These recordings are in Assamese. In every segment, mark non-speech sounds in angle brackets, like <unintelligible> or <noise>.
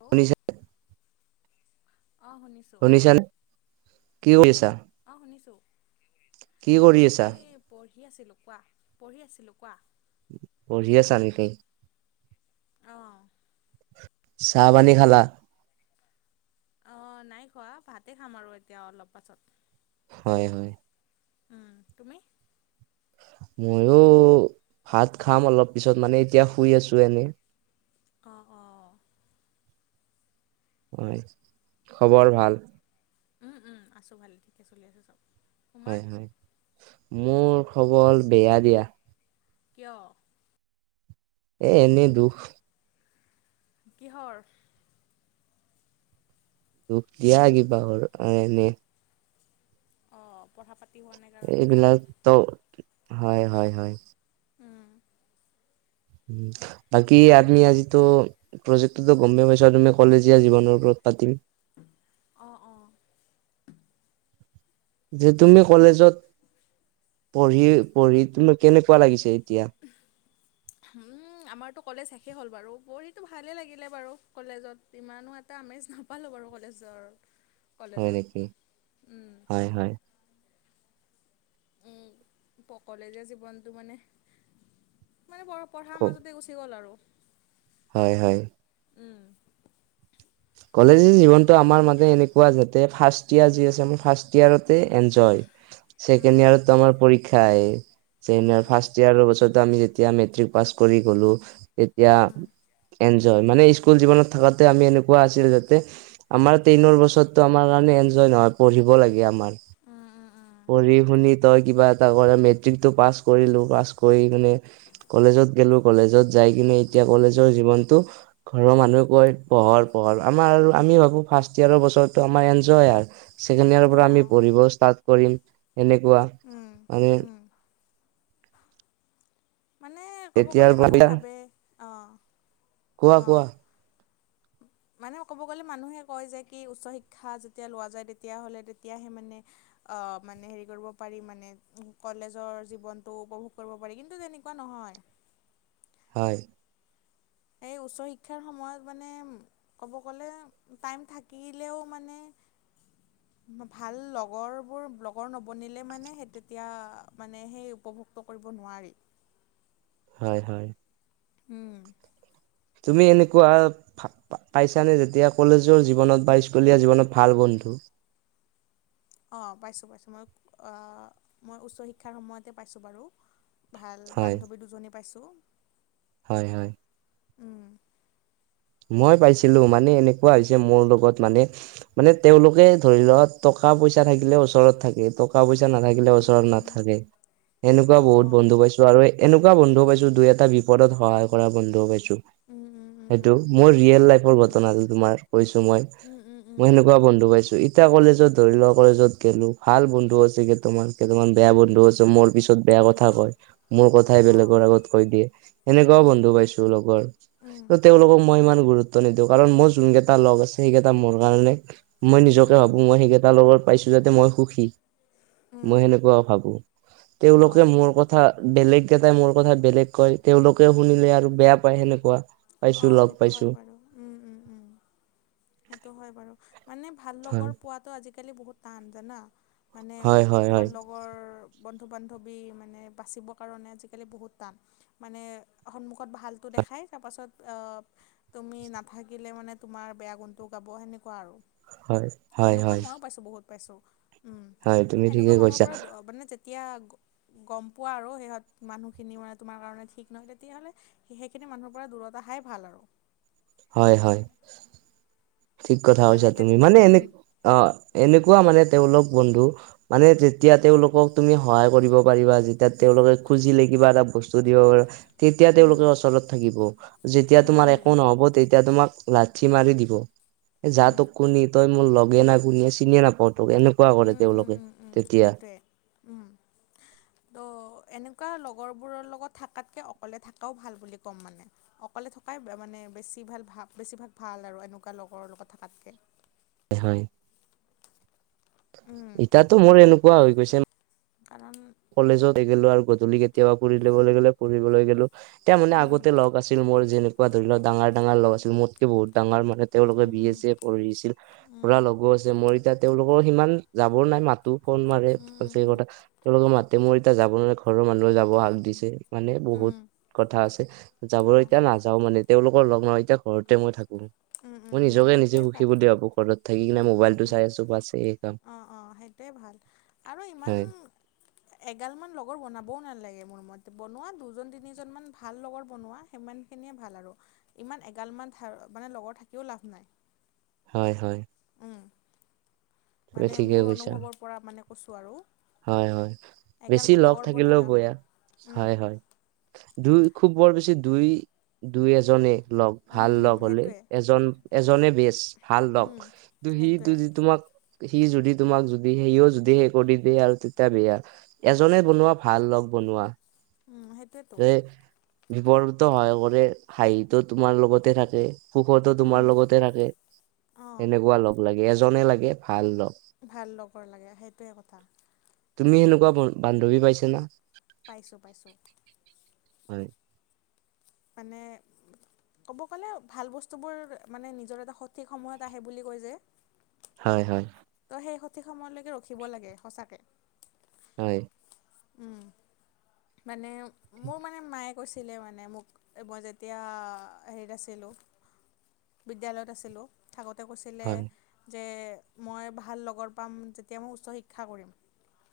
হেল্ল' শুনিছে? অঁ শুনিছোঁ। শুনিছানে? কি কৰি আছা? অঁ শুনিছোঁ। কি কৰি আছা এই পঢ়ি আছিলোঁ কোৱা? পঢ়ি আছিলোঁ কোৱা? পঢ়ি আছা নেকি? অঁ। চাহপানী খালা? অঁ নাই খোৱা। ভাতে খাম আৰু এতিয়া অলপ পাছত। হয়, হয়। উম, তুমি? মইয়ো ভাত খাম অলপ পিছত মানে এতিয়া শুই আছো এনেই। অঁ অঁ। হয়, খবৰ ভাল? উম উম। আছো ভাল, ঠিকে চলি আছে চব। তোমাৰ হয় হয়। মোৰ খবৰ বেয়া দিয়া। কিয়? এ এনেই দুখ। কিহৰ? দুখ দিয়া কিবাহৰ এনেই। অঁ। পঢ়া পাতি হ'ল? এইবিলাকটো, হয় হয় হয়। উম। উম। বাকী আমি আজিতো, প্ৰজেক্টতো গমেই পাইছো, তুমি কলেজীয়া জীৱনৰ ওপৰত পাতিম। অঁ অঁ। যে তুমি কলেজত, পঢ়ি-পঢ়ি তুমি কেনেকুৱা লাগিছে এতিয়া? <inaudible> উম আমাৰতো কলেজ শেষ হ'ল বাৰু। পঢ়িটো ভালেই লাগিলে বাৰু কলেজত। ইমানো এটা আমেজ নাপালোঁ বাৰু কলেজৰ। হয় কলেজত নেকি? উম হয় হয়। উম কলেজীয়া জীৱনটো মানে, মানে বৰ পঢ়াৰ মাজতে গুচি গ'ল আৰু। হয় হয়। উম। কলেজী জীৱনটো আমাৰ মানে এনেকুৱা যাতে ফাৰ্ষ্ট ইয়েৰ যি আছে মোৰ ফাৰ্ষ্ট ইয়েৰতে এঞ্জয়। ছেকেণ্ড অ', ইয়েৰতটো আমাৰ পৰীক্ষা আহে। Second year. ফাৰ্ষ্ট ইয়েৰৰ পিছত আমি যেতিয়া মেট্ৰিক পাছ কৰি গলোঁ। তেতিয়া এনজয়, মানে স্কুল জীৱনত থকোতে আমি এ এনেকোৱা আছিল যাতে আমাৰ টেনৰ বছৰতো আমাৰ কাৰণে এনজয় নহয়, পঢ়িব লাগে আমাৰ। পঢ়ি শুনি তই কিবা এটা কৰা, মেট্ৰিকটো পাছ কৰিলোঁ পাছ কৰি কিনে কলেজত গলোঁ কলেজত যাই কিনে এতিয়া কলেজৰ জীৱনটো ঘৰৰ মানুহ কয় পহৰ পোহৰ আমাৰ আৰু আমি ভাবোঁ ফাৰ্ষ্ট ইয়েৰ বছৰতো আমাৰ এনজয় আৰু ছেকেণ্ড ইয়েৰ পৰা আমি পঢ়িব ষ্টাৰ্ট কৰিম সেনেকুৱা উম, মানে উম, মানে ক'ব তেতিয়াৰ গ'লে মানুহে ভাবে অঁ কোৱা-কোৱা? মানুহে ক'ব গ'লে মানুহে কয় যে কি উচ্চ শিক্ষা যেতিয়া লোৱা যায় তেতিয়াহ'লে তেতিয়াহে মানে আহ মানে হেৰি কৰিব পাৰি মানে কলেজৰ জীৱনটো উপভোগ কৰিব পাৰি কিন্তু তেনেকুৱা নহয়। হয়। এই উচ্চ শিক্ষাৰ সময়ত মানে ক'ব গ'লে টাইম থাকিলেও মানে <inaudible> ভাল লগৰবোৰ লগৰ নবনিলে মানে সেই তেতিয়া মানে সেই উপভোগ <unintelligible> কৰিব নোৱাৰি। হয়-হয়। উম! তুমি এনেকুৱা পাইছানে যেতিয়া কলেজৰ জীৱনত বা স্কুলীয়া জীৱনত ভাল বন্ধু। অঁ! পাইছোঁ-পাইছোঁ মই অহ মই উচ্চ শিক্ষাৰ সময়তে পাইছোঁ বাৰু। ভাল বান্ধৱী দুজনী পাইছোঁ। হয়-হয়। উম মই পাইছিলোঁ মানে এনেকুৱা হৈছে মোৰ লগত মানে মানে তেওঁলোকে ধৰি লওক টকা পইচা থাকিলে ওচৰত থাকে টকা পইচা নাথাকিলে উম উম ওচৰত না উম থাকে। সেনেকুৱা অঁ বহুত অঁ বন্ধু পাইছোঁ আৰু এনেকুৱা বন্ধুও পাইছোঁ দুই এটা বিপদত সহায় কৰা বন্ধুও পাইছোঁ। উম উম তো উম মই ৰিয়েল লাইফৰ উম ঘটনাটো তোমাৰ কৈছোঁ মই। উম উম উম মই উম উম সেনেকুৱা বন্ধু পাইছোঁ। এতিয়া কলেজত ধৰি লোৱা কলেজত গলো ভাল বন্ধু আছে যে তোমাৰ। কেইটামান বেয়া বন্ধু উম আছে মোৰ পিছত বেয়া কথা অঁ কয় মোৰ কথাই অঁ বেলেগৰ আগত কৈ দিয়ে। সেনেকুৱাও উম বন্ধু পাইছোঁ লগৰ। উম ত' তেওঁলোকক মই ইমান গুৰুত্ব নিদিওঁ কাৰণ মোৰ যোনকেইটা লগ আছে সেইকেইটা মোৰ কাৰণে মই নিজকে উম ভাবোঁ মই সেইকেইটাৰ লগত পাইছোঁ যাতে মই সুখী। উম মই সেনেকুৱাও ভাবোঁ। তেওঁলোকে অঁ মোৰ কথা বেলেগ কেইটাই মোৰ কথা বেলেগ কয় তেওঁলোকে শুনিলে আৰু বেয়া পায় সেনেকুৱা। পাইছো অঁ! লগ সেইটো পাইছো হয় বাৰু। উম-উম-উম! সেইটো হয় বাৰু মানে ভাল হয় লগৰ পোৱাত তো আজিকালি বহুত টান জানা মানে হয় হয় ভাল হয় লগ লগৰ, বন্ধু-বান্ধৱী মানে বাচিবৰ কাৰণে আজিকালি বহুত টান। মানে সন্মুখত ভালটো দেখাই তাৰপাছত অ! তুমি নাথাকিলে মানে তোমাৰ বেয়া গুণটো গাব সেনেকুৱা আৰু। হয় হয় এনেকুৱা হয় ময়ো পাইছোঁ বহুত পাইছোঁ উম হয় তুমি ত এনেকুৱা ঠিকে মানুহৰ কৈছা পৰা মানে যে ত্যাগ <inaudible> গম পোৱা আৰু সিহঁত মানুহখিনি মানে তোমাৰ কাৰণে ঠিক নহয় তেতিয়াহ'লে সেইখিনি মানুহৰ পৰা দূৰত আহাই ভাল আৰু। হয়-হয়। ঠিক কথা মানে কৈছা তেন তুমি। মানে এনে উম, অ', এনেকুৱা মানে তেওঁলোক বন্ধু মানে যেতিয়া তেওঁওলোকক তুমি সহায় কৰিব পাৰিবা, যেতিয়া তেওঁওলোকে খুজিলে কিবা এটা বস্তু দিব পাৰা তেতিয়া উম, তেওঁলোকে ওচৰত থাকিব, যেতিয়া উম, তোমাৰ উম, একো উম। নহ'ব তেতিয়া তোমাক লাঠি মাৰি দিব। এ যা উম, তোক কুনি, তই মোৰ লগে না কুনিয়ে চিনিয় নাপাও তোক এনেকুৱা কৰে উম, উম, তেওঁলোকে। উম, উম, তেতিয়া সেইটোৱে। উম, <inaudible> ত' এনেকুৱা লগৰবোৰৰ লগত থকাতকে অকলে থকাও ভাল বুলি ক'ম মানে। অকলে থকাই মানে বেছি ভাল বেছিভাগ ভাল আৰু এনেকুৱা লগৰ লগত থকাতকৈ। হয়, হয়। উম, ইতাতো মোৰ এনেকুৱা হৈ গৈছে কাৰণ কলেজত <unintelligible> আৰু গধূলি কেতিয়াবা ফুৰিবলৈ গ'লে ফুৰিবলৈ গ'লো। এতিয়া মানে উম, আগতে লগ আছিল মোৰ যেনেকুৱা ধৰি লওক ডাঙৰ, ডাঙৰ লগ আছিল মোতকে বহুত ডাঙৰ মানে উম, তেওঁলোকে উম, B A um, C A কৰিছিল। উম, পুৰা লগো আছে। মোৰ এতিয়া তেওঁলোকৰ সিমান যাবৰ নাই মাতো ফোন মাৰে বাছ উম, উম, সেয়ে উম, কথা। তেওঁলোকৰ মাতে মোৰ এতিয়া যাব নোৱাৰে, ঘৰৰ মানুহে যাব হাক দিছে। মানে উম, বহুত কথা আছে, যাবলৈ অ', এতিয়া নাযাওঁ মানে তেওঁলোকৰ লগ নহওঁ, এতিয়া ঘৰতে মই থাকোঁ। উম, উম, মই উম, নিজকে নিজে সেইটোৱে সুখী ভাল। বুলি ভাবোঁ, ঘৰত থাকি কিনে উম, মোবাইলটো উম, চাই আছোঁ বাছ এই কাম। অ', অ', সেইটোৱে ভাল আৰু ইমান হয় এগাল মান লগৰ বনাবও নালাগে মোৰ মতে। বনোৱা দুজন তিনিজন মান ভাল লগৰ বনোৱা। সিমানখিনিয়ে ভাল আৰু ইমান এগালমান <unintelligible> মানে লগৰ থাকিও লাভ নাই। হয়, হয়। উম তুমি মানে ঠিকে মোৰ কৈছা অনুভৱৰ পৰা মানে কৈছোঁ আৰু। হয়, হয়, বেছি এগালমান লগ লগৰ বনাইও থাকিলেও লাভ বয়া নাই উম হয়, হয়। দুই খুব বৰ বেছি দুই, দুই এজনেই লগ। উম ভাল উম লগ হ'লে সেইটোৱে এজন, এজনে বেচ ভাল লগ। উম কিন্তু সি সেইটোৱে যদি তোমাক সি যদি তোমাক যদি সিও যদি সে কৰি বেয়া আৰু তেতিয়া বেয়া এজনে বনোৱা ভাল লগ বনোৱা। উম সেইটোৱেতো তে বিপদতো সহায় কৰে, হাঁহিটো তোমাৰ লগতে থাকে, সুখতো উম তোমাৰ লগতে থাকে। অঁ এনেকুৱা লগ লাগে, এজনে লাগে ভাল লগ। ভাল লগৰ লাগে সেইটোৱে কথা। তুমি এনেকুৱা বা-বান্ধৱী পাইছা না! পাইছোঁ, পাইছোঁ। হয়। মানে ক'ব গ'লে ভাল বস্তুবোৰ মানে নিজৰ এটা সঠিক সময়ত আহে বুলি কয় যে। হয়, হয়। ত' সেই সঠিক সময়লৈকে ৰখিব লাগে সঁচাকে। হয়। উম। মানে মোৰ মানে মায়ে কৈছিলে মানে মোক মই যেতিয়া হেৰিত আছিলোঁ, বিদ্যালয়ত আছিলোঁ। থাকোঁতে কৈছিলে হয় যে মই ভাল লগৰ পাম, যেতিয়া মই উচ্চ শিক্ষা কৰিম।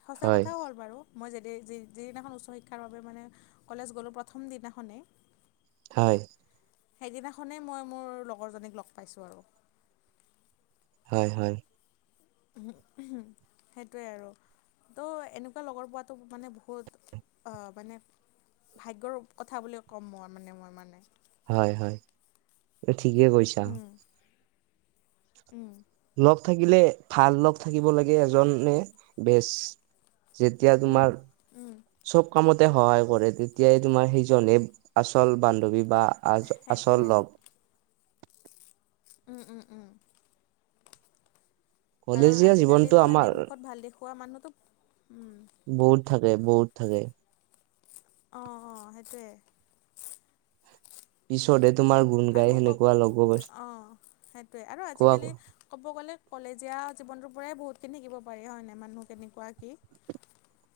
সঁচা হয় কথাও হ'ল বাৰু। মই যদি যিদিনাখন উচ্চ শিক্ষাৰ বাবে মানে কলেজ গ'লোঁ, প্ৰথম দিনাখনেই হয় সেইদিনাখনেই মই মোৰ লগৰজনীক লগ পাইছোঁ আৰু হয় হয় সেইটোৱে আৰু তো এনেকুৱা লগৰ পোৱাটো মানে বহুত অ মানে ভাগ্যৰ কথা বুলিয়ে ক'ম মই মানে মই মানে হয় হয় ঠিকে কৈছা উম উম লগ থাকিলে ভাল লগ থাকিব লাগে এজনে বেচ যেতিয়া উম তোমাৰ উম চব কামতে সহায় কৰে তেতিয়াই তোমাৰ সিজনে আচল বান্ধৱী বা আ সেইটোৱে আচল লগ উম উম উম কাৰণ কলেজীয়া জীৱনটো আজিকালিতো আমাৰ এনেই মুখত ভাল দেখুওৱা মানুহটো বহুত থাকে বহুত থাকে অ অ সেইটোৱে পিছ'তে তোমাৰ গুণ গাই আৰু সেনেকুৱা লগ কওক অঁ সেইটোৱে আৰু কোৱা আজিকালি ক'ব গ'লে কলেজীয়া জীৱনটোৰ পৰাই বহুতখিনি থাকিব পাৰি হয়নে মানুহ কেনেকুৱা কি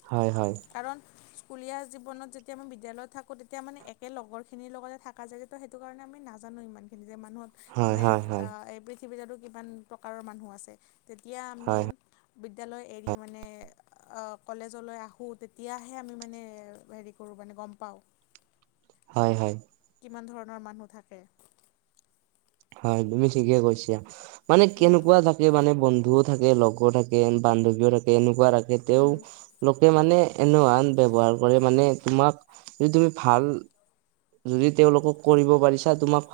হয় হয় কাৰণ স্কুলীয়া জীৱনত যেতিয়া মই বিদ্যালয়ত থাকোঁ তেতিয়া মানে একে লগৰখিনিৰ লগতে থকা যায় যে ত' সেইটো কাৰণে আমি নাজানো ইমানিনি যে মানুহত হয় মানে হয় হয় এ পৃথিৱীতো কিমান প্ৰকাৰৰ মানুহ আছে তেতিয়া আমি হয় বিদ্যালয় এৰি মানে অ কলেজলৈ আহোঁ তেতিয়াহে আমি মানে হেৰি কৰোঁ মানে গম পাওঁ হয় হয় কিমান ধৰণৰ মানুহ থাকে হয় তুমি ঠিকে কৈছা মানে উম কেনেকুৱা থাকে মানে বন্ধুও থাকে লগ ৰ থাকে, বান্ধৱীও থাকে এনেকুৱা ৰাখে তেওঁ উম লোকে মানে এনেও আন ব্যৱহাৰ কৰে মানে তোমাক যদি তুমি ভাল যদি তেওঁলোকক কৰিব পাৰিছা তোমাক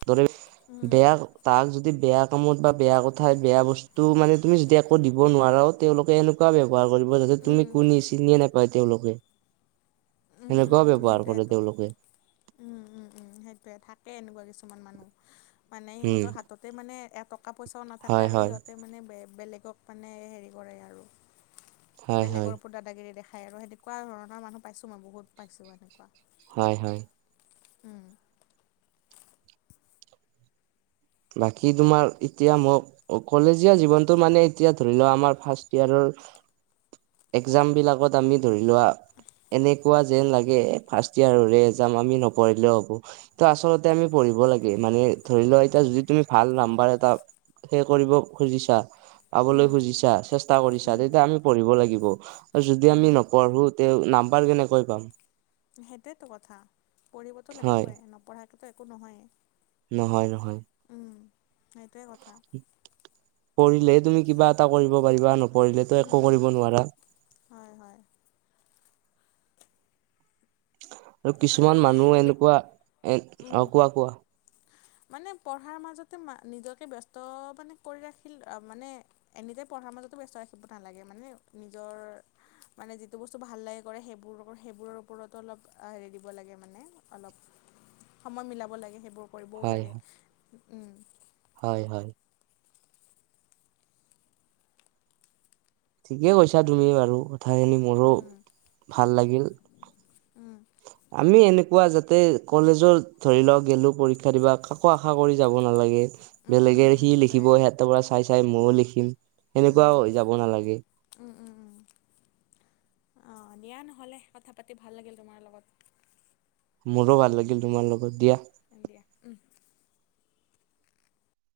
<unintelligible> উম বেয়া তাক যদি বেয়া কামত বা বেয়া কথা, বেয়া বস্তু মানে তুমি যদি একো দিব নোৱাৰাও তেওঁলোকে এনেকুৱা ব্যৱহাৰ কৰিব যাতে তুমি উম কোনি চিনিয়ে নাপায় তেওঁলোকে। উম উম সেনেকুৱা উম ব্যৱহাৰ কৰে সেইটোৱেতো তেওঁলোকে। উম, উম, উম, সেইটোৱে, থাকে এনেকুৱা কিছুমান মানুহ। মানে উম সিহঁতৰ হাততে মানে এটকা পইচাও নাথাকে হয় আৰু হয় সিহঁতে মানে বে, বেলেগক মানে হেৰি কৰে আৰু হয় হয় বেলেগৰ ওপৰত দা- দা গিৰি দেখায় আৰু সেনেকুৱা ধৰনৰ মানুহ পাইছোঁ মই বহুত পাইছোঁ এনেকুৱা। হয় হয়। উম। বাকী তোমাৰ এতিয়া মো- অ কলেজীয়া জীৱনতটো মানে এতিয়া ধৰিলোৱা আমাৰ ফাৰ্ষ্ট ইয়াৰৰ এক্সামবিলাকত আমি ধৰি লোৱা এনেকুৱা যেন লাগে এ ফাৰ্ষ্ট ইয়াৰৰে এক্সাম আমি নপঢ়িলেও হ'ব। তো, আচলতে আমি পঢ়িব লাগে মানে ধৰি লোৱা। এতিয়া যদি তুমি ভাল নাম্বাৰ এটা সেই কৰিব খুজিছা, পাবলৈ উম, খুজিছা, চেষ্টা কৰিছা উম, তেতিয়া আমি পঢ়িব লাগিব। আৰু যদি উম, আমি নপঢ়ো তে নাম্বাৰ কেনেকৈ পাম? সেইটোৱেতো কথা পঢ়িবতো হয় লাগিবই নপঢ়াকেতো একো নহয়েই। নহয় নহয়। উম, সেইটোৱে কথা। পঢ়িলে তুমি কিবা এটা কৰিব পাৰিবা। নপঢ়িলেতো একো উম, কৰিব নোৱাৰা। হয় হয়। আৰু কিছুমান মানুহ বে এনেকুৱা এ, উম, অ কোৱা কোৱা। মানে পঢ়াৰ মাজতে ম, নিজকে ব্যস্ত মানে কৰি ৰাখিল অ মানে এনিতে পঢ়াৰ মাজতো ব্যস্ত ৰাখিব নালাগে। মানে নিজৰ মানে যিটো বস্তু ভাল লাগে কৰে সেইবোৰ, সেইবোৰৰ ওপৰতো অলপ হেৰি দিব লাগে মানে অলপ সময় মিলাব লাগে। সেইবোৰ কৰিবও হয় লাগে। উম হয় হয়। ঠিকে কৈছা তুমি বাৰু কথাখিনি মোৰো, উম ভাল লাগিল। উম। আমি এনেকুৱা যাতে কলেজৰ ধৰিলোৱা গেলো পৰীক্ষা দিবা একো আশা কৰি যাব নালাগে। উম বেলেগে উম সি সেইটোৱে লিখিব সিহঁতৰ পৰা চাই-চাই মইও লিখিম। উম সেনেকুৱাও হৈ যাব নালাগে। উম উম উম। অঁ দিয়া নহ'লে কথা পাতি ভাল লাগিল তোমাৰ লগত। মোৰো ভাল লাগিল তোমাৰ লগত দিয়া। অ দিয়া উম।